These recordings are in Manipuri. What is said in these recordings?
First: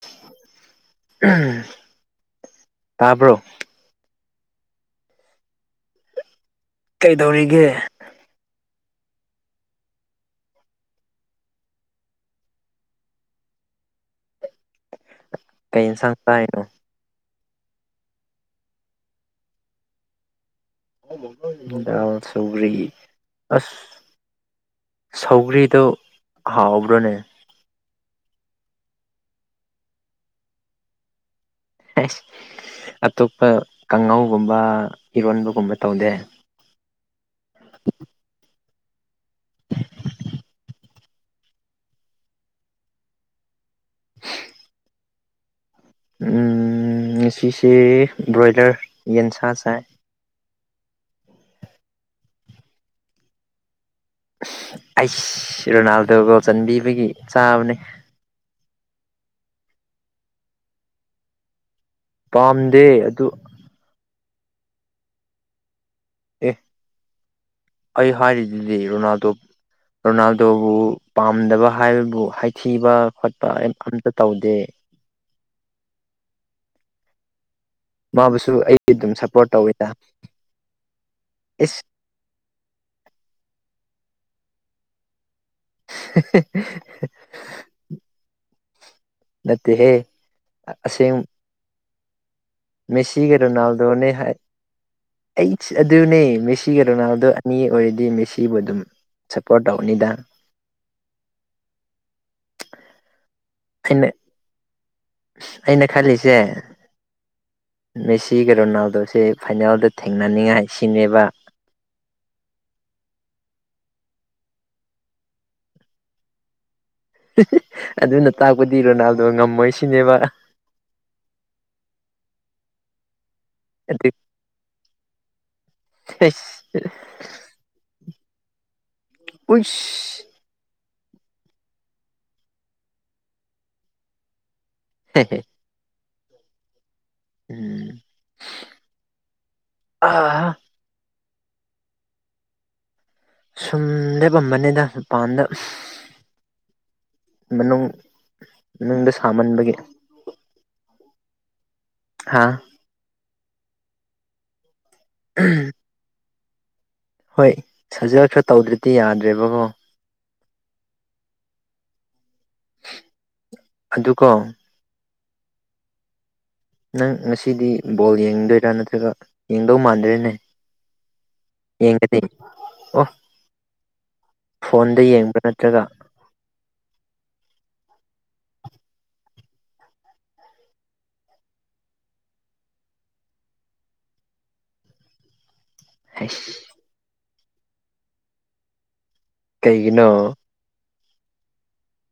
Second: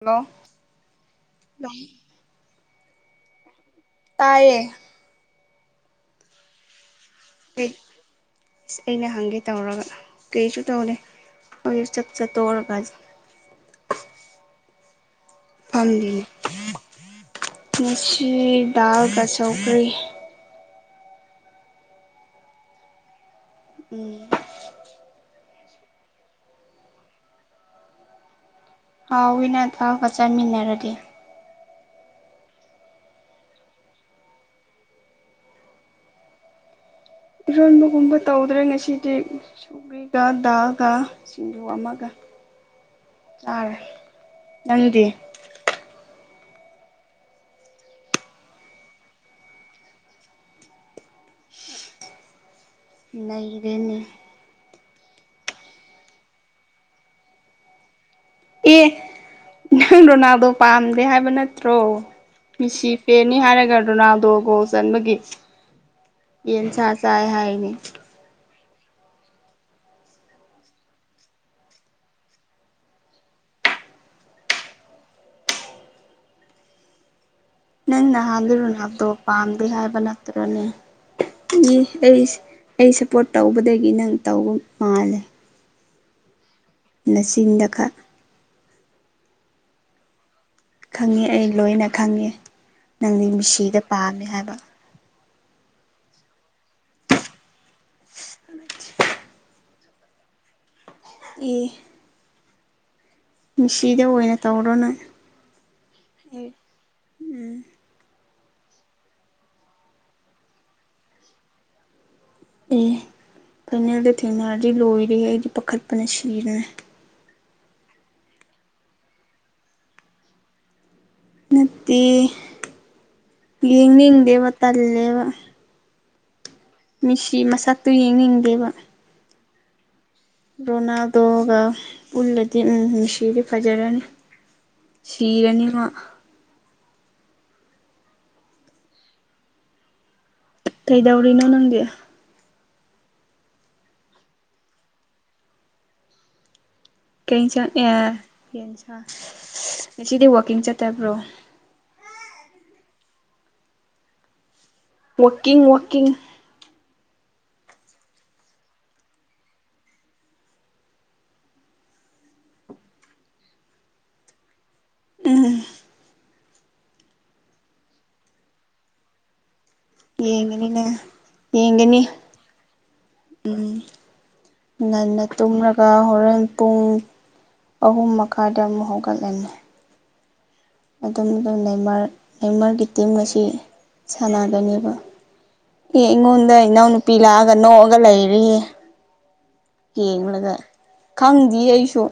ꯍꯜꯂꯣ ꯇꯥꯕ꯭ꯔꯣ ꯇꯥꯏꯌꯦ ꯀꯩꯗꯧꯔꯤꯒꯦ ꯑꯩ ꯑꯁ ꯑꯩꯅ ꯍꯪꯒꯦ ꯇꯧꯔꯒ ꯀꯩꯁꯨ ꯇꯧꯗꯦ ꯆꯥꯛ ꯆꯥ ꯇꯣꯛꯔꯒ ꯀꯩ ꯌꯦꯟꯁꯥꯡ ꯐꯥꯝꯂꯤꯅꯦ ꯆꯥꯏꯅꯣ ꯉꯁꯤ ꯗꯥꯜꯒꯥ ꯁꯧꯒꯔꯤ ꯗꯥꯜ ꯁꯧꯒꯔꯤ ꯑꯁ ꯎꯝ ꯁꯧꯒ꯭ꯔꯤꯗꯣ ꯍꯥꯎꯕ꯭ꯔꯣꯅꯦ ꯍꯥꯎꯋꯤꯅꯥ ꯊꯥꯎꯒꯥ ꯆꯥꯃꯤꯟꯅꯔꯗꯤ ꯑꯇꯣꯞꯄꯥ ꯀꯥꯡꯉꯧꯒꯨꯝꯕ ꯏꯔꯣꯟꯕꯒꯨꯝꯕ ꯇꯧꯗꯦ ꯏꯔꯣꯟꯕꯒꯨꯝꯕ ꯇꯧꯗ꯭ꯔꯦ ꯉꯁꯤꯗꯤ ꯁꯧꯒ꯭ꯔꯤꯒꯥ ꯗꯥꯜꯒꯥ ꯁꯤꯡꯖꯨ ꯑꯃꯒꯥ ꯆꯥꯔꯦ ꯅꯪꯗꯤ ꯉꯁꯤꯁꯦ ꯕ꯭ꯔꯣꯏꯂꯔ ꯌꯦꯟꯁꯥ ꯆꯥꯏ ꯅꯩꯔꯦꯅꯦ ꯑꯩꯁ ꯔꯣꯅꯥꯜꯗꯣ ꯒꯣꯜ ꯆꯟꯕꯤꯕꯒꯤ ꯆꯥꯕꯅꯦ ꯑꯦ ꯅꯪ ꯔꯣꯅꯥꯜꯗꯣ ꯄꯥꯝꯗꯦ ꯍꯥꯏꯕ ꯅꯠꯇ꯭ꯔꯣ ꯄꯥꯝꯗꯦ ꯃꯦꯁꯤ ꯑꯗꯨ ꯐꯦꯟꯅꯤ ꯍꯥꯏꯔꯒ ꯔꯣꯅꯥꯜꯗꯣ ꯒꯣꯜ ꯆꯟꯕꯒꯤ ꯑꯦ ꯌꯦꯟ ꯁꯥ ꯆꯥꯏ ꯍꯥꯏꯅꯦ ꯑꯩ ꯍꯥꯏꯔꯤꯗꯨꯗꯤ ꯔꯣꯅꯥꯜꯗꯣꯞ ꯔꯣꯅꯥꯜꯗꯣꯕꯨ ꯄꯥꯝꯗꯕ ꯍꯥꯏꯕꯕꯨ ꯍꯥꯏꯊꯤꯕ ꯈꯣꯠꯄ ꯑꯝꯇ ꯇꯧꯗꯦ ꯅꯪ ꯃꯥꯕꯨꯁꯨ ꯅꯍꯥꯟꯗꯣ ꯑꯩ ꯔꯣꯅꯥꯜꯗꯣ ꯑꯗꯨꯝ ꯁꯞꯄꯣꯔꯠ ꯄꯥꯝꯗꯦ ꯇꯧꯋꯤꯗ ꯍꯥꯏꯕ ꯅꯠꯇ꯭ꯔꯅꯦ ꯏꯁ ꯑꯩꯁ ꯑꯩ ꯁꯞꯄꯣꯔꯠ ꯇꯧꯕꯗꯒꯤ ꯅꯪ ꯇꯧꯕ ꯃꯥꯜꯂꯦ ꯅꯆꯤꯟꯗ ꯈꯛ ꯅꯠꯇꯦ ꯍꯦ ꯈꯪꯉꯦ ꯑꯩ ꯂꯣꯏꯅ ꯈꯪꯉꯦ ꯅꯪꯗꯤ ꯃꯦꯁꯤꯒ ꯃꯤꯁꯤꯗ ꯔꯣꯅꯥꯜꯗꯣꯅꯦ ꯄꯥꯝꯃꯦ ꯍꯥꯏ ꯍꯥꯏꯕ ꯑꯩꯠꯁ ꯑꯗꯨꯅꯦ ꯃꯦꯁꯤꯒ ꯔꯣꯅꯥꯜꯗꯣ ꯑꯅꯤ ꯑꯣꯏꯔꯗꯤ ꯃꯦꯁꯤꯕꯨ ꯑꯗꯨꯝ ꯁꯄꯣꯔꯠ ꯇꯧꯒꯅꯤꯗ ꯑꯤ ꯑꯩꯅ ꯑꯣꯏꯅ ꯇꯧꯔꯣ ꯅꯪ ꯑꯩꯅ ꯈꯜꯂꯤꯖꯦ ꯃꯦꯁꯤꯒꯤ ꯔꯣꯅꯥꯜꯗꯣꯁꯦ ꯐꯥꯏꯅꯦꯜꯗ ꯊꯦꯡꯅꯅꯤꯡꯉꯥꯏ ꯁꯤꯅꯦꯕ ꯑꯦ ꯐꯥꯏꯅꯦꯜꯗ ꯊꯦꯡꯅꯔꯗꯤ ꯂꯣꯏꯔꯦ ꯑꯩꯗꯤ ꯄꯥꯈꯠꯄꯅ ꯁꯤꯔꯅꯤ ꯑꯗꯨꯅ ꯇꯥꯛꯄꯗꯤ ꯔꯣꯅꯥꯜꯗꯣ ꯉꯝꯃꯣꯏ ꯁꯤꯅꯦꯕ ꯅꯠꯇꯦ ꯑꯗꯨ ꯌꯦꯡꯅꯤꯡꯗꯦꯕ ꯇꯜꯂꯦꯕ [unintelligible] ꯃꯤꯁꯤ ꯃꯁꯛꯇꯨ ꯌꯦꯡꯅꯤꯡꯗꯦꯕ ꯑꯨꯏꯁ ꯔꯣꯅꯥꯜꯗꯣꯒ ꯄꯨꯜꯂꯗꯤ ꯎꯝ ꯃꯤꯁꯤꯗꯤ ꯐꯖꯔꯅꯤ ꯁꯤꯔꯅꯤꯃꯥ [unintelligible] ꯀꯩꯗꯧꯔꯤꯅꯣ ꯅꯪꯗꯤ ꯁꯨꯝ ꯂꯦꯞꯄꯝꯕꯅꯤꯗ ꯃꯄꯥꯟꯗ ꯀꯩꯑꯦꯟꯁꯥꯡ ꯃꯅꯨꯡ ꯑꯦ ꯌꯦꯟꯁ ꯃꯅꯨꯡꯗ ꯁꯥꯃꯟꯕꯒꯤ ꯉꯁꯤꯗꯤ ꯋꯥꯛꯀꯤꯡ ꯆꯠꯇꯕ꯭ꯔꯣ ꯍꯥꯥ ꯋꯥꯀꯤꯡ ꯋꯥꯀꯤꯡ ꯍꯣꯏ ꯁꯥꯖꯦꯜ ꯈꯔ ꯇꯧꯗ꯭ꯔꯗꯤ ꯌꯥꯗ꯭ꯔꯦꯕꯀꯣ ꯑꯗꯨꯀꯣ ꯎꯝ ꯅꯪ ꯉꯁꯤꯗꯤ ꯕꯣꯜ ꯌꯦꯡꯗꯣꯏꯔꯥ ꯅꯠꯇ꯭ꯔꯒ ꯌꯦꯡꯗꯧ ꯃꯥꯟꯗ꯭ꯔꯦꯅꯦ ꯌꯦꯡꯒꯅꯤꯅꯦ ꯌꯦꯡ ꯌꯦꯡꯒꯅꯤ [unintelligible] ꯑꯣ ꯎꯝ ꯐꯣꯟꯗ ꯉꯟꯅ ꯌꯦꯡꯕ꯭ꯔꯥ ꯅꯠꯇ꯭ꯔꯒ ꯇꯨꯝꯂꯒ ꯍꯣꯔꯦꯟ ꯄꯨꯡ ꯑꯍꯨꯝ ꯃꯈꯥꯏꯗ ꯑꯃꯨꯛ ꯍꯧꯒꯠꯂꯅꯤ ꯑꯗꯨꯝ ꯑꯗꯨꯝ ꯅꯦꯃꯥꯔ ꯅꯦꯃꯥꯔꯒꯤ ꯇꯤꯝ ꯉꯁꯤ ꯁꯥꯟꯅꯒꯅꯦꯕ ꯑꯦ ꯑꯩꯁ ꯑꯩꯉꯣꯟꯗ ꯏꯅꯥꯎꯅꯨꯄꯤ ꯂꯥꯛꯑꯒ ꯅꯣꯛꯑꯒ ꯂꯩꯔꯤꯌꯦ ꯀꯩꯒꯤꯅꯣ ꯌꯦꯡꯂꯒ ꯈꯪꯗꯤꯌꯦ ꯑꯩꯁꯨ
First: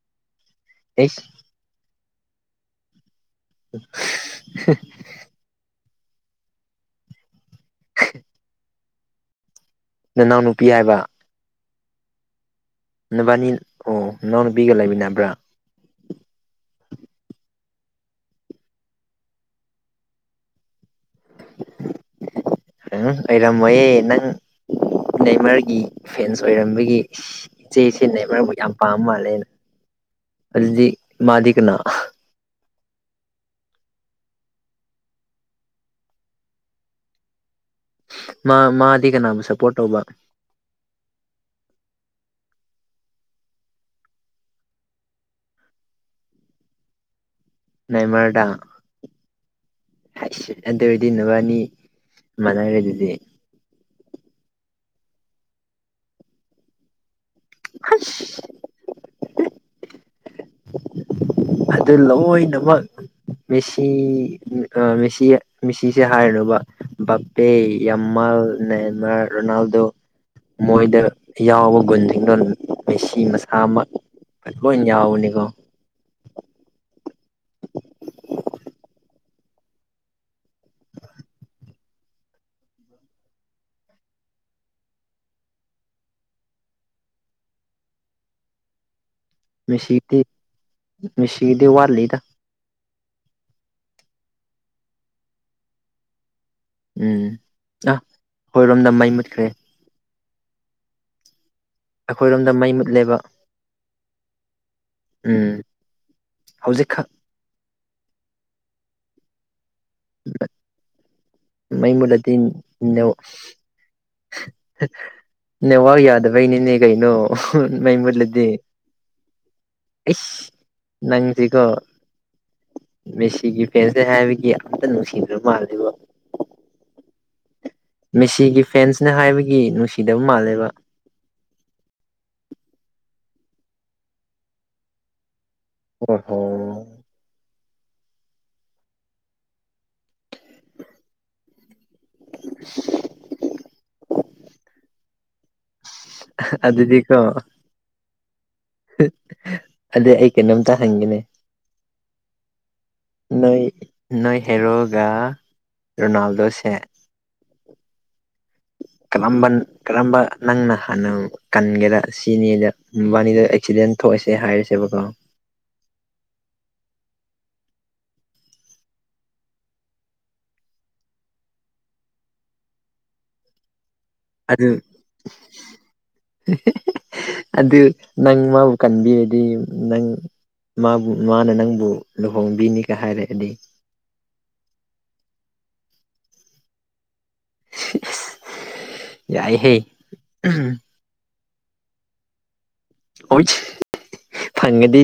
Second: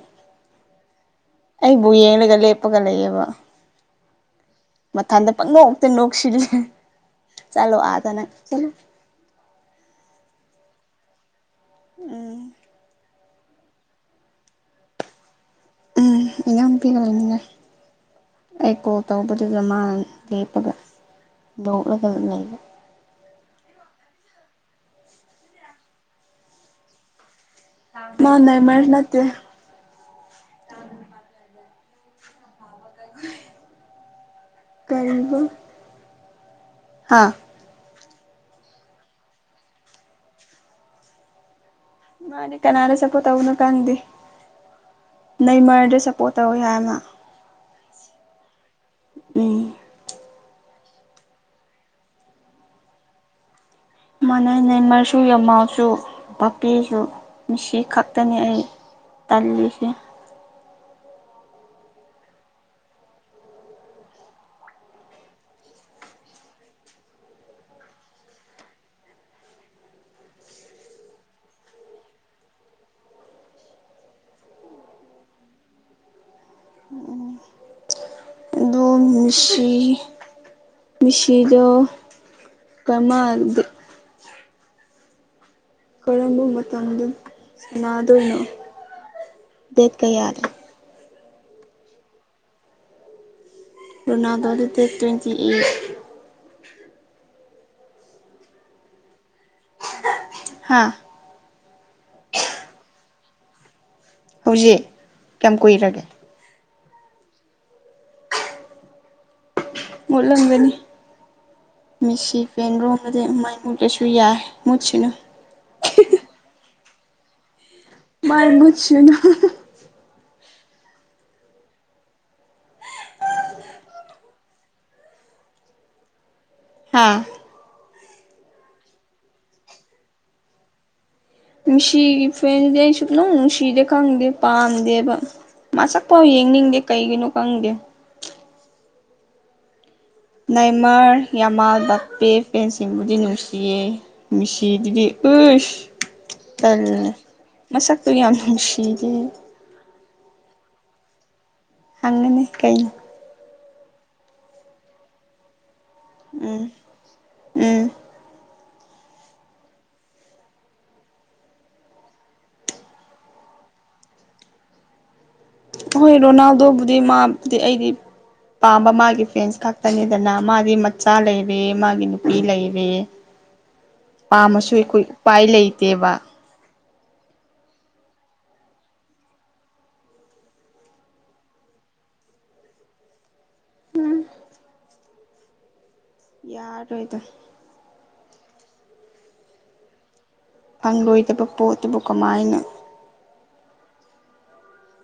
ꯑꯩꯁ ꯑꯩꯕꯨ ꯌꯦꯡꯂꯒ ꯂꯦꯞꯄꯒ ꯂꯩꯌꯦꯕ [unintelligible] ꯃꯊꯟꯗ ꯄꯪꯅꯣꯛꯛꯇ ꯅꯣꯛꯁꯤꯜꯂꯦ ꯆꯜꯂꯣ ꯑꯥꯗꯅꯪ ꯆꯠꯂꯨ ꯅꯅꯥꯎ ꯅꯨꯄꯤ ꯍꯥꯏꯕ ꯎꯝ ꯅꯕꯥꯏꯅꯤ ꯑꯣ ꯅꯅꯥꯎ ꯅꯨꯄꯤꯒ ꯂꯩꯃꯤꯟꯅꯕ꯭ꯔꯥ ꯎꯝ ꯏꯅꯥꯎꯄꯤꯒ ꯂꯩꯃꯤꯟꯅꯩ ꯑꯩ ꯀꯣꯜ ꯇꯧꯕꯗꯨꯗ ꯃꯥꯅ ꯂꯦꯞꯄꯒ ꯅꯣꯛꯂꯒ ꯂꯩꯕ ꯎꯝ ꯑꯣꯏꯔꯝꯃꯣꯌꯦ ꯅꯪ ꯅꯦꯃꯥꯔꯒꯤ ꯐꯦꯟꯁ ꯑꯣꯏꯔꯝꯕꯒꯤ ꯏꯆꯦꯁꯤ ꯃꯥ ꯅꯦꯃꯥꯔꯕꯨ ꯌꯥꯝ ꯅꯦꯃꯔ ꯄꯥꯝ ꯅꯠꯇꯦ ꯃꯥꯜꯂꯦꯅ ꯑꯗꯨꯗꯤ ꯃꯥꯗꯤ ꯀꯅꯥ [inaudible] ꯀꯔꯤꯕ ꯑꯥ ꯃꯥ ꯃꯥꯗꯤ ꯀꯅꯥꯕꯨ ꯁꯄꯣꯔꯠ ꯇꯧꯕ ꯃꯥꯅꯦ ꯀꯅꯥꯗ ꯁꯞꯄꯣꯔꯠ ꯇꯧꯅꯣ ꯀꯪꯗꯦ ꯅꯩ ꯃꯔꯗꯤ ꯁꯞꯄꯣꯔꯠ ꯇꯧ ꯍꯥꯏꯃ ꯅꯩꯃꯔꯗ ꯎꯝ ꯁ ꯑꯗꯨ ꯑꯣꯏꯔꯗꯤ ꯅꯨꯕꯥꯅꯤ ꯃꯥꯟꯅꯔꯦꯗꯨꯗꯤ ꯃꯅꯦ ꯅꯦꯃꯔꯁꯨ ꯌꯥꯝꯃꯜꯁꯨ ꯄꯥꯄꯤꯁꯨ ꯃꯤꯁꯤ ꯍꯩꯁ ꯈꯛꯇꯅꯤ ꯑꯩ ꯇꯜꯂꯤꯁꯦ ꯑꯗꯨ ꯂꯣꯏꯅꯃꯛ ꯃꯦꯁꯤ ꯒꯥ ꯃꯦꯁꯤ ꯃꯦꯁꯤꯁꯦ ꯍꯥꯏ [unintelligible] ꯕꯥꯞꯄꯦ ꯌꯥꯝꯃꯜ ꯅꯦꯃ ꯔꯣꯅꯥꯜꯗꯣ ꯃꯣꯏꯗ ꯌꯥꯎꯕ ꯒꯨꯟꯁꯤꯡꯗꯣꯟ ꯃꯦꯁꯤ ꯃꯁꯥ ꯑꯃ [unintelligible] ꯌꯥꯎꯕꯅꯦꯒꯣ ꯃꯤꯁꯤ ꯃꯤꯁꯤꯗꯣ ꯀꯔꯃ ꯀꯔꯝꯕ ꯃꯇꯝꯗ ꯁꯥꯟꯅꯗꯣꯏꯅꯣ ꯗꯦꯠ ꯃꯦꯁꯤꯗꯤ ꯀꯌꯥꯗ ꯃꯤꯁꯤꯗꯤ ꯋꯥꯠꯂꯤꯗ ꯔꯣꯅꯥꯜꯗꯣꯗꯤ ꯗꯦꯠ ꯇ꯭ꯋꯦꯟꯇꯤ ꯑꯩꯠ ꯎꯝ ꯑ ꯍꯣꯏꯔꯣꯝꯗ ꯃꯩ ꯃꯨꯠꯈ꯭ꯔꯦ ꯍꯥꯥ ꯑꯩꯈꯣꯏꯔꯣꯝꯗ ꯃꯩ ꯃꯨꯠꯂꯦꯕ ꯍꯧꯖꯤꯛ ꯀꯌꯥꯝ ꯎꯝ ꯀꯨꯏꯔꯒꯦ ꯍꯧꯖꯤꯛꯈꯛ ꯃꯠꯂꯝꯒꯅꯤ ꯃꯩ ꯃꯨꯠꯂꯗꯤ ꯃꯤꯁꯤ ꯄꯦꯟꯔꯣ ꯑꯩꯃꯥꯏ ꯃꯨ ꯀꯩꯁꯨ ꯌꯥꯏ ꯃꯨꯁꯤꯅꯨ ꯅꯦ ꯋꯥ ꯌꯥꯗꯕꯩꯅꯤꯅꯦ ꯀꯩꯅꯣ ꯃꯩ ꯃꯥꯏ ꯃꯨꯠꯂꯗꯤ ꯃꯨꯠꯁꯅꯨ ꯏꯁ ꯅꯪꯗꯤꯀꯣ ꯃꯦꯁꯤꯒꯤ ꯐꯦꯟꯁꯦ ꯍꯥꯏꯕꯒꯤ ꯑꯝꯇ ꯅꯨꯡꯁꯤꯗ꯭ꯔ ꯃꯥꯜꯂꯤꯕꯣ ꯍꯥꯥ ꯃꯦꯁꯤꯒꯤ ꯐꯦꯟꯁꯅ ꯍꯥꯏꯕꯒꯤ ꯅꯨꯡꯁꯤꯗꯕ ꯃꯥꯜꯂꯦꯕ ꯃꯤꯁꯤꯒꯤ ꯐ꯭ꯔꯦꯟꯗꯤ ꯑꯩ ꯁꯨꯞꯅꯧ ꯅꯨꯡꯁꯤꯗꯦ ꯈꯪꯗꯦ ꯄꯥꯝꯗꯦꯕ ꯃꯁꯛꯐꯥꯎ ꯑꯣꯍꯣ ꯌꯦꯡꯅꯤꯡꯗꯦ ꯀꯩꯒꯤꯅꯣ ꯈꯪꯗꯦ ꯅꯥꯏꯃꯔ ꯌꯥꯝꯃꯥꯜꯗꯄꯦ ꯄꯦꯟꯁꯤꯡꯕꯨꯗꯤ ꯅꯨꯡꯁꯤꯌꯦ ꯃꯤꯁꯤꯗꯨꯗꯤ [unintelligible] ꯇꯜꯂꯦ ꯑꯗꯨꯗꯤꯀꯣ ꯃꯁꯛꯇꯨ ꯌꯥꯝ ꯅꯨꯡꯁꯤꯗꯦ ꯑꯗꯨ ꯑꯩ ꯀꯩꯅꯣꯝꯇ ꯍꯪꯒꯦꯅꯦ ꯍꯪꯉꯨꯅꯦ ꯀꯩ ꯅꯣꯏ ꯅꯣꯏ ꯍꯦꯔꯣꯒꯥ ꯎꯝ ꯎꯝ ꯀꯔꯝꯕ ꯀꯔꯝꯕ ꯅꯪꯅ ꯍꯥꯟꯅ ꯀꯟꯒꯦꯔꯥ ꯁꯤꯅꯤꯗ ꯎꯕꯥꯅꯤꯗ ꯑꯦꯛꯁꯤꯗꯦꯟ ꯊꯣꯛꯑꯁꯦ ꯍꯥꯏꯔꯁꯦꯕꯀꯣ ꯍꯣꯏ ꯔꯣꯅꯥꯜꯗꯣꯕꯨꯗꯤ ꯃꯥꯕꯨꯗꯤ ꯑꯩꯒꯤ ꯄꯥꯝꯕ ꯃꯥꯒꯤ ꯐꯦꯟꯁ ꯈꯥꯛꯇꯅꯤꯗꯅ ꯃꯥꯗꯤ ꯃꯆꯥ ꯂꯩꯔꯦ ꯃꯥꯒꯤ ꯅꯨꯄꯤ ꯂꯩꯔꯦ ꯑꯗꯨ ꯄꯥꯝꯃꯁꯨ ꯑꯩꯈꯨꯏ ꯎꯄꯥꯏ ꯂꯩꯇꯦꯕ ꯑꯗꯨ ꯅꯪ ꯃꯥꯕꯨ ꯀꯟꯕꯤꯔꯗꯤ ꯅꯪ ꯃꯥꯕꯨ ꯃꯥꯅ ꯅꯪꯕꯨ ꯂꯨꯍꯣꯡꯕꯤꯅꯤꯀ ꯍꯥꯏꯔꯛꯑꯗꯤ ꯌꯥꯔꯣꯏꯗ ꯌꯥꯏꯍꯦ ꯎꯝ ꯐꯪꯂꯣꯏꯗꯕ ꯄꯣꯠꯇꯨꯕꯨ ꯀꯃꯥꯏꯅ ꯑꯣꯠꯁ ꯐꯪꯉꯗꯤ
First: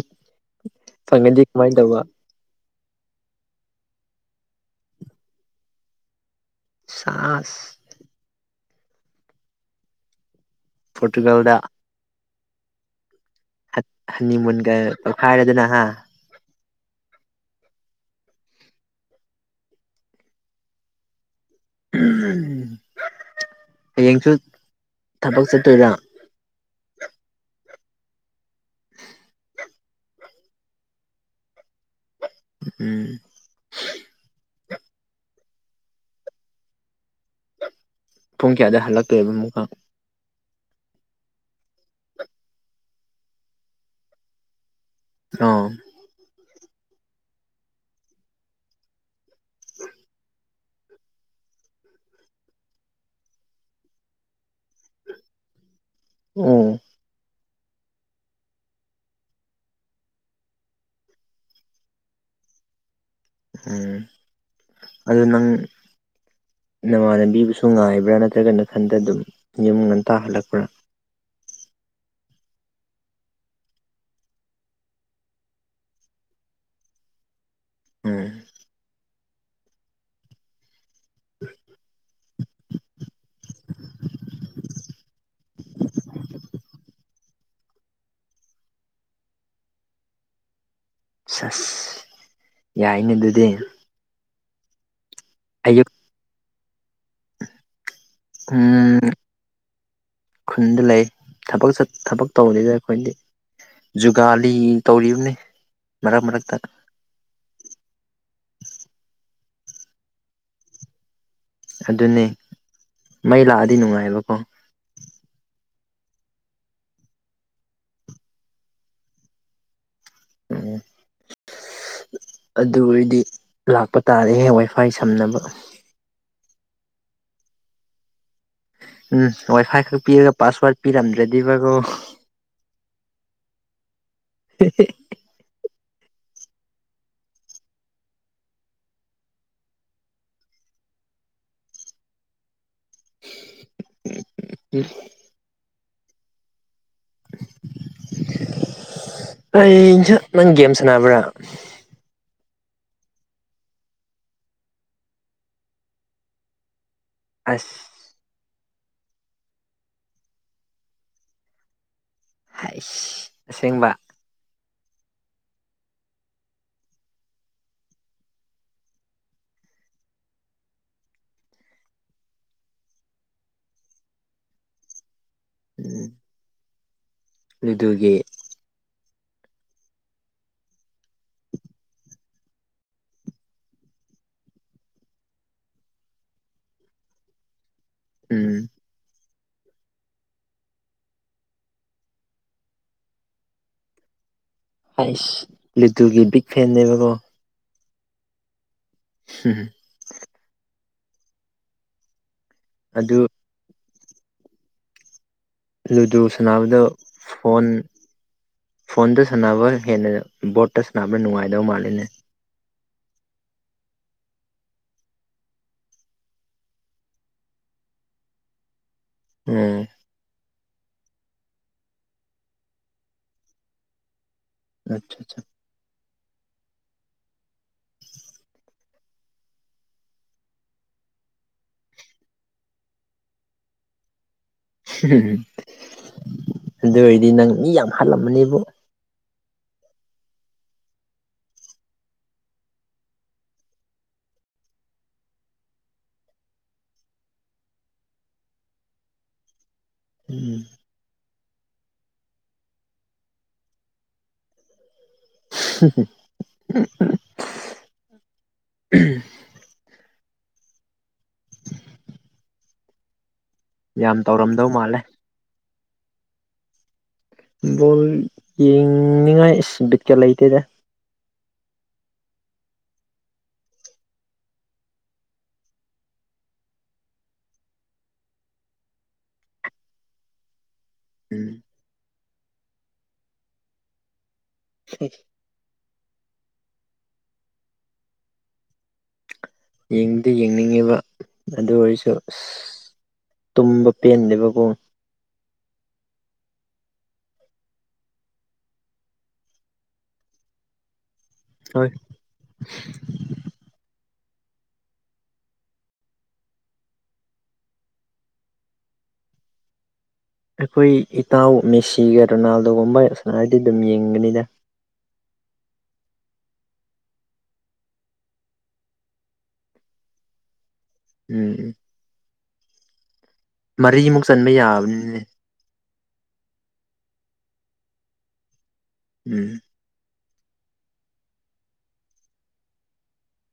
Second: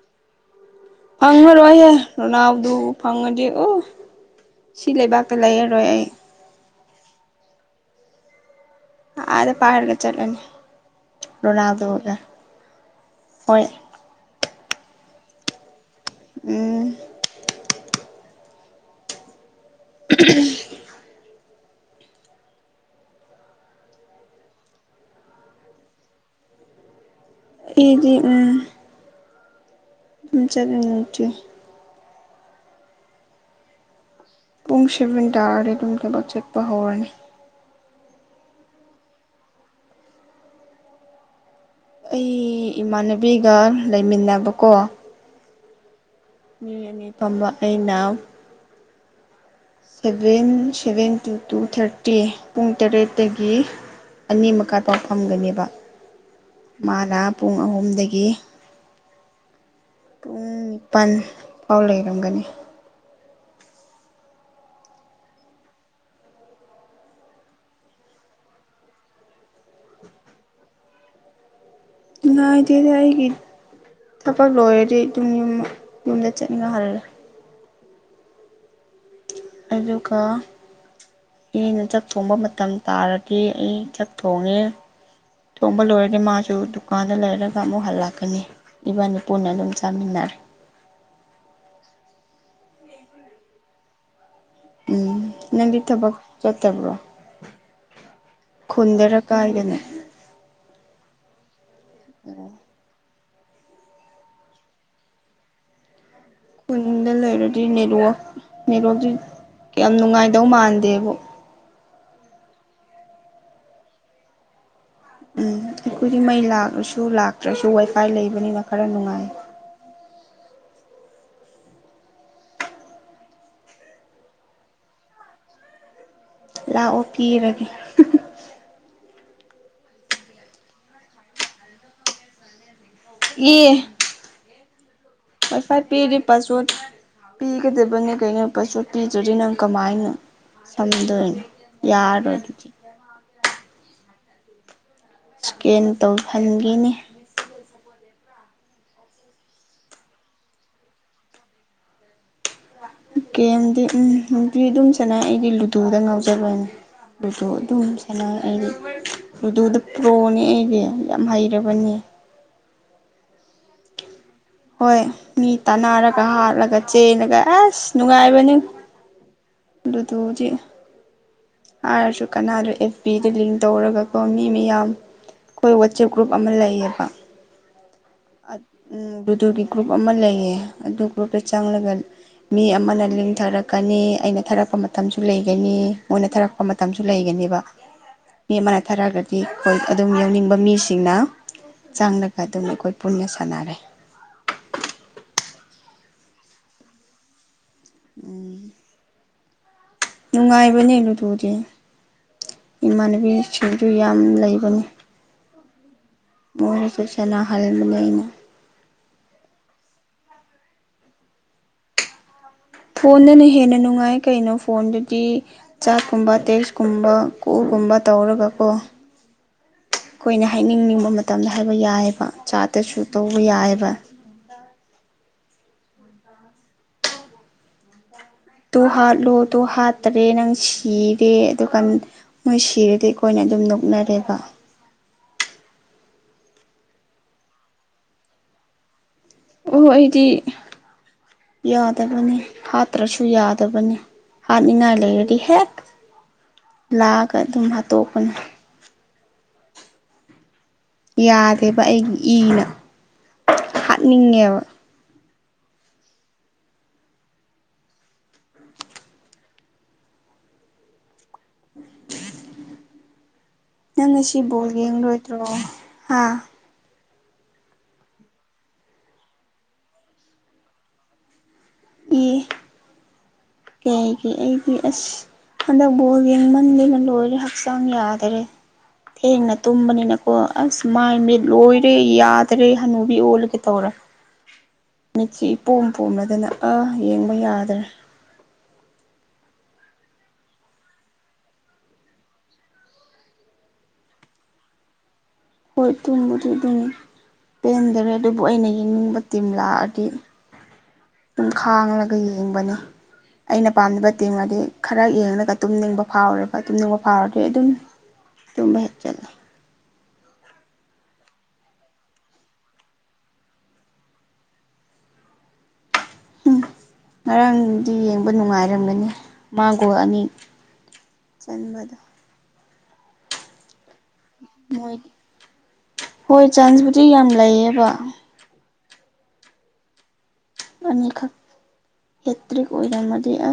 ꯐꯪꯉꯗꯤ ꯀꯃꯥꯏꯅ ꯐꯪꯉꯔꯣꯏꯍꯦ ꯇꯧꯕ ꯔꯣꯅꯥꯜꯗꯨ ꯐꯪꯉꯗꯤ ꯎ ꯁꯤ ꯂꯩꯕꯥꯛꯇ ꯂꯩꯔꯔꯣꯏ ꯑꯩ ꯁꯥꯁ ꯑꯥꯗ ꯄꯥꯏꯔꯒ ꯆꯠꯂꯅꯤ ꯄꯣꯔꯇꯨꯒꯜꯗ ꯔꯣꯅꯥꯜꯗꯣꯒ ꯍꯣꯏ ꯍꯅꯤ ꯃꯨꯟꯒ ꯇꯧꯈꯥꯏꯔꯗꯅ ꯍꯥ ꯎꯝ [unintelligible] ꯍꯌꯦꯡꯁꯨ ꯊꯕꯛ ꯆꯠꯇꯣꯏꯔꯥ ꯑꯩꯗꯤ ꯎꯝ ꯎꯝ ꯆꯠꯅꯤꯡꯇ꯭ꯔꯦ ꯎꯝ ꯄꯨꯡ ꯁꯦꯕꯦꯟ ꯇꯥꯔꯗꯤ ꯑꯗꯨꯝ ꯊꯥꯕꯛ ꯆꯠꯄ ꯍꯧꯔꯅꯤ ꯄꯨꯡ ꯀꯌꯥꯗ ꯍꯜꯂꯛꯇꯣꯏꯕ ꯑꯃꯨꯛꯀ ꯑꯩ ꯏꯃꯥꯟꯅꯕꯤꯒ ꯂꯩꯃꯤꯟꯅꯕꯀꯣ [unintelligible] ꯃꯤ ꯑꯅꯤꯐꯝꯕ ꯑꯩꯅ seven seven two two thirty ꯄꯨꯡ ꯇꯔꯦꯠꯇꯒꯤ ꯑꯅꯤ ꯃꯈꯥꯠ ꯄꯥꯎ ꯐꯝꯒꯅꯦꯕ ꯎꯝ ꯃꯥꯅ ꯄꯨꯡ ꯑꯍꯨꯝꯗꯒꯤ ꯄꯨꯡ ꯅꯤꯄꯟ ꯐꯥꯎ ꯂꯩꯔꯝꯒꯅꯤ ꯎꯝ ꯑꯗꯨ ꯅꯪ ꯅꯃꯥꯟꯅꯕꯤꯕꯨꯁꯨ ꯉꯥꯏꯕ꯭ꯔꯥ ꯅꯠꯇ꯭ꯔꯒ ꯅꯊꯟꯗ ꯑꯗꯨꯝ ꯌꯨꯝ ꯉꯟꯇꯥ ꯍꯜꯂꯛꯄ꯭ꯔꯥ ꯉꯥꯏꯗꯦꯗꯥ ꯑꯩꯒꯤ ꯊꯕꯛ ꯂꯣꯏꯔꯗꯤ ꯑꯗꯨꯝ ꯌꯨꯝ ꯌꯨꯝꯗ ꯆꯠꯅꯤꯡꯉꯥꯏ ꯍꯜꯂꯦ ꯎꯝ ꯑꯗꯨꯒ ꯏꯅ ꯆꯥꯛ ꯊꯣꯡꯕ ꯃꯇꯝ ꯇꯥꯔꯗꯤ ꯑꯩ ꯆꯥꯛ ꯊꯣꯡꯉꯦ ꯊꯣꯡꯕ ꯂꯣꯏꯔꯗꯤ ꯃꯥꯁꯨ ꯗꯨꯀꯥꯟꯗ ꯂꯩꯔꯒ ꯑꯃꯨꯛ ꯍꯜꯂꯛꯀꯅꯤ ꯏꯕꯥꯅꯤ ꯄꯨꯟꯅ ꯑꯗꯨꯝ ꯆꯥꯃꯤꯟꯅꯔꯦ ꯁꯦꯁ ꯌꯥꯏꯅꯦ ꯑꯗꯨꯗꯤ ꯎꯝ ꯅꯪꯗꯤ ꯑꯌꯨꯛ ꯊꯕꯛ ꯆꯠꯇꯕ꯭ꯔꯣ ꯈꯨꯟꯗꯔ ꯀꯥꯏꯗꯅꯣ ꯈꯨꯟꯗ ꯂꯩ ꯊꯕꯛ ꯆꯠ ꯊꯕꯛ ꯇꯧꯗꯦꯗ ꯑꯩꯈꯣꯏꯗꯤ ꯖꯨꯒꯥꯂꯤ ꯇꯧꯔꯤꯕꯅꯤ ꯃꯔꯛ ꯃꯔꯛꯇ ꯈꯨꯟꯗ ꯂꯩꯔꯗꯤ ꯅꯦꯠꯋꯥꯛ ꯅꯦꯠꯋꯥꯛꯖꯤ ꯌꯥꯝ ꯅꯨꯡꯉꯥꯏꯗꯧ ꯃꯥꯟꯗꯦꯕꯨ ꯑꯗꯨꯅꯦ ꯃꯩ ꯂꯥꯛꯑꯗꯤ ꯅꯨꯡꯉꯥꯏꯕꯀꯣ ꯎꯝ ꯑꯩꯈꯣꯏꯗꯤ ꯃꯩ ꯂꯥꯛꯔꯁꯨ ꯂꯥꯛꯇ꯭ꯔꯁꯨ ꯋꯥꯏꯐꯥꯏ ꯂꯩꯕꯅꯤꯅ ꯈꯔ ꯅꯨꯡꯉꯥꯏ [inaudible] ꯑꯗꯨ ꯑꯣꯏꯔꯗꯤ ꯂꯥꯛꯄ ꯇꯥꯔꯦꯌꯦ ꯋꯥꯏꯐꯥꯏ ꯁꯝꯅꯕ ꯂꯥꯛꯑꯣ ꯄꯤꯔꯒꯦ ꯎꯝ ꯋꯥꯏꯐꯥꯏ ꯈꯛ ꯄꯤꯔꯒ ꯄꯥꯁꯋꯥꯔ ꯄꯤꯔꯝꯗ꯭ꯔꯗꯤꯕꯀꯣ ꯑꯦ [unintelligible] ꯋꯥꯏ ꯐꯥꯏ ꯄꯤꯔꯗꯤ ꯄꯁ ꯋꯥꯠ ꯄꯤꯒꯗꯕꯅꯦ ꯀꯩꯅꯣ ꯄꯥꯁ ꯋꯥꯠ ꯄꯤꯗ꯭ꯔꯗꯤ ꯅꯪ ꯀꯃꯥꯏꯅ ꯁꯝꯗꯣꯏ ꯌꯥꯔꯣꯏ ꯑꯗꯨꯗꯤ [unintelligible] ꯏꯁꯀꯦꯟ ꯇꯧꯍꯟꯕꯤꯅꯤ ꯑꯩꯖ ꯅꯪ ꯒꯦꯝ ꯁꯥꯟꯅꯕ꯭ꯔꯥ ꯒꯦꯝꯗꯤ ꯎꯝ ꯅꯨꯡꯇꯤ ꯑꯗꯨꯝ ꯆꯅꯩ ꯑꯩꯒꯤ ꯂꯨꯗꯨꯗ ꯉꯥꯎꯖꯕꯅꯦ ꯂꯨꯗꯣ ꯑꯁ ꯑꯗꯨꯝ ꯁꯅꯥ ꯑꯩ ꯂꯨꯗꯨꯗ ꯄ꯭ꯔꯣꯅꯦ ꯑꯩꯗꯤ ꯌꯥꯝ ꯍꯩꯔꯕꯅꯦ ꯍꯩꯏ ꯑꯁꯦꯡꯕ ꯍꯣꯏ ꯃꯤ ꯇꯥꯅꯔꯒ ꯍꯥꯠꯂꯒ ꯆꯦꯜꯂꯒ ꯑꯁ ꯅꯨꯡꯉꯥꯏꯕꯅꯤ ꯂꯨꯗꯨꯗꯤ ꯍꯥꯏꯔꯁꯨ ꯀꯅꯥꯔꯦ ꯑꯦꯐ ꯄꯤꯗ ꯂꯤꯡ ꯇꯧꯔꯒꯀꯣ ꯃꯤ ꯃꯌꯥꯝ ꯈꯣꯏ ꯎꯝ ꯋꯥꯆꯞ ꯒ꯭ꯔꯨꯞ ꯑꯃ ꯂꯩꯌꯦꯕ ꯂꯨꯗꯨꯒꯤ ꯎꯝ ꯂꯨꯗꯨꯒꯤ ꯒ꯭ꯔꯨꯞ ꯑꯃ ꯂꯩꯌꯦ ꯑꯗꯨ ꯒ꯭ꯔꯨꯞꯇ ꯆꯪꯂꯒ ꯃꯤ ꯑꯃꯅ ꯂꯤꯡ ꯊꯔꯛꯀꯅꯤ ꯑꯩꯅ ꯊꯥꯔꯛꯄ ꯃꯇꯝꯁꯨ ꯂꯩꯒꯅꯤ ꯃꯣꯏꯅ ꯊꯥꯔꯛꯄ ꯃꯇꯝꯁꯨ ꯂꯩꯒꯅꯤꯕ [unintelligible] ꯃꯤ ꯎꯝ ꯑꯃꯅ ꯊꯥꯔꯛꯑꯒꯗꯤ ꯑꯩꯈꯣꯏ ꯑꯗꯨꯝ ꯌꯥꯎꯅꯤꯡꯕ ꯃꯤꯁꯤꯡꯅ ꯆꯪꯂꯒ ꯑꯗꯨꯝ ꯑꯩꯈꯣꯏ ꯄꯨꯟꯅ ꯁꯟꯅꯥꯔꯦ ꯍꯥꯏꯁ ꯂꯨꯗꯨꯒꯤ ꯕꯤꯛ ꯐꯦꯟꯅꯦꯕꯀꯣ ꯎꯝ ꯍꯨꯝꯍꯨꯝ ꯅꯨꯡꯉꯥꯏꯕꯅꯦ ꯂꯨꯗꯨꯗꯤ ꯑꯗꯨ ꯏꯃꯥꯟꯅꯕꯤꯁꯤꯡꯁꯨ ꯌꯥꯝ ꯂꯩꯕꯅꯦ ꯂꯨꯗꯨ ꯁꯥꯟꯅꯕꯗꯣ ꯐꯣꯟ ꯁꯥꯟꯅꯍꯟꯕꯅꯦ ꯑꯩꯅ ꯐꯣꯟꯗ ꯁꯥꯟꯅꯕꯅ ꯍꯦꯟꯅ ꯕꯣꯔꯇ ꯁꯥꯟꯅꯕꯅ ꯅꯨꯡꯉꯥꯏꯗꯕ ꯃꯥꯜꯂꯦꯅꯦ ꯐꯣꯟꯗꯅ ꯍꯦꯟꯅ ꯅꯨꯡꯉꯥꯏ ꯀꯩꯅꯣ ꯐꯣꯟꯗꯗꯤ ꯆꯥꯛꯀꯨꯝꯕ ꯇꯦꯛꯁꯀꯨꯝꯕ ꯀꯣꯜꯒꯨꯝꯕ ꯇꯧꯔꯒꯀꯣ ꯑꯣ ꯈꯣꯏꯅ ꯍꯥꯏꯅꯤꯡꯅꯤꯡꯕ ꯃꯇꯝꯗ ꯍꯥꯏꯕ ꯌꯥꯏꯌꯦꯕ ꯆꯥꯠꯇꯁꯨ ꯇꯧꯕ ꯌꯥꯏꯌꯦꯕ ꯑꯆꯥ ꯆꯥ [inaudible] ꯇꯣ ꯍꯥꯠꯂꯣ ꯇꯣ ꯍꯥꯠꯇꯔꯦ ꯅꯪ ꯁꯤꯔꯦ ꯑꯗꯨꯒ ꯃꯣꯏ ꯁꯤꯔꯗꯤ ꯑꯩꯈꯣꯏꯅ ꯑꯗꯨꯝ ꯅꯣꯛꯅꯔꯦꯕ ꯑꯗꯨ ꯑꯣꯏꯔꯗꯤ ꯅꯪ ꯃꯤ ꯌꯥꯝ ꯍꯥꯜꯂꯝꯃꯅꯦꯕꯨ ꯑꯣ ꯑꯩꯗꯤ ꯌꯥꯗꯕꯅꯦ ꯍꯥꯠꯇ꯭ꯔꯁꯨ ꯌꯥꯗꯕꯅꯦ ꯍꯥꯠꯅꯤꯡꯉꯥꯏ ꯂꯩꯔꯗꯤ ꯍꯦꯛ ꯂꯥꯛꯑꯒ ꯑꯗꯨꯝ ꯍꯥꯠꯇꯣꯛꯄ ꯎꯝ ꯌꯥꯗꯦꯕ ꯑꯩꯒꯤ ꯏꯅ ꯍꯥꯠꯅꯤꯡꯉꯦꯕ [unintelligible] [unintelligible] ꯅꯪ ꯌꯥꯝ ꯉꯁꯤ ꯇꯧꯔꯝꯗꯧ ꯕꯣꯜ ꯃꯥꯜꯂꯦ ꯌꯦꯡꯂꯣꯏꯗ꯭ꯔꯣ ꯍꯥ ꯕꯣꯜ ꯌꯦꯡꯅꯤꯉꯥꯏ ꯏꯁ ꯕꯤꯠꯀ ꯂꯩꯇꯦꯗ ꯢ ꯀꯩꯒꯤ ꯑꯩꯗꯤ ꯑꯁ ꯍꯟꯗꯛ ꯕꯣꯜ ꯌꯦꯡꯃꯟꯗꯅ ꯂꯣꯏꯔꯦ ꯍꯛꯆꯥꯡ ꯌꯥꯗꯔꯦ ꯊꯦꯡꯅ ꯇꯨꯝꯕꯅꯤꯅꯀꯣ ꯑꯁ ꯃꯥꯏ ꯃꯤꯠ ꯎꯝ ꯂꯣꯏꯔꯦ ꯌꯥꯗ꯭ꯔꯦ ꯍꯅꯨꯕꯤ ꯑꯣꯜꯂꯒꯦ ꯇꯧꯔꯦ ꯃꯤꯠꯁꯤ ꯏꯄꯣꯝ ꯄꯣꯝꯂꯗꯅ ꯑꯥ ꯌꯦꯡꯕ ꯌꯥꯗ꯭ꯔꯦ ꯌꯦꯛꯗꯤ ꯌꯦꯡꯅꯤꯡꯉꯦꯕ ꯑꯗꯨ ꯑꯣꯏꯔꯁꯨ ꯑꯁ ꯇꯨꯝꯕ ꯄꯦꯟꯗꯦꯕ ꯀꯣ ꯍꯣꯏ ꯇꯨꯝꯕꯗꯤ ꯑꯗꯨꯝ ꯄꯦꯟꯗꯔꯦ ꯑꯗꯨꯕꯨ ꯑꯩꯅ ꯌꯦꯡꯅꯤꯡꯕ ꯇꯤꯝ ꯂꯥꯛꯑꯗꯤ ꯑꯗꯨꯝ ꯍꯣꯏ ꯈꯥꯡꯂꯒ ꯌꯦꯡꯕꯅꯤ ꯑꯩꯅ ꯄꯥꯝꯗꯕ ꯇꯤꯝ ꯑꯗꯨꯗꯤ ꯈꯔ ꯌꯦꯡꯂꯒ ꯇꯨꯝꯅꯤꯡꯕ ꯐꯥꯎꯔꯦꯕ ꯇꯨꯝꯅꯤꯡꯕ ꯐꯥꯎꯔꯗꯤ ꯑꯗꯨꯝ ꯇꯨꯝꯕ ꯍꯦꯛ ꯆꯠꯂꯦ ꯑꯩꯈꯣꯏ ꯏꯇꯥꯎ ꯃꯦꯁꯤꯒ ꯔꯣꯅꯥꯜꯗꯣꯒꯨꯝꯕ ꯁꯅꯥꯌꯗꯤ ꯍꯥꯏꯔꯗꯤ ꯑꯗꯨꯝ ꯌꯦꯡꯒꯅꯤꯗ ꯎꯝ ꯉꯔꯥꯡꯗꯤ ꯌꯦꯡꯕ ꯅꯨꯡꯉꯥꯏꯔꯝꯒꯅꯤ ꯃꯥꯥ ꯒꯣꯜ ꯑꯅꯤ ꯎꯝ ꯆꯟꯕꯗꯣ ꯃꯔꯤꯃꯨꯛ ꯆꯟꯕ ꯃꯣꯏꯒꯤ ꯌꯥꯕꯅꯤꯅꯦ ꯍꯣꯏ ꯆꯥꯟꯁꯕꯨꯗꯤ ꯌꯥꯝ ꯂꯩꯌꯦꯕ ꯎꯝ ꯑꯅꯤ ꯈ ꯍꯇ꯭ꯔꯤꯛ ꯑꯣꯏꯔꯝ ꯃꯗꯤ ꯑ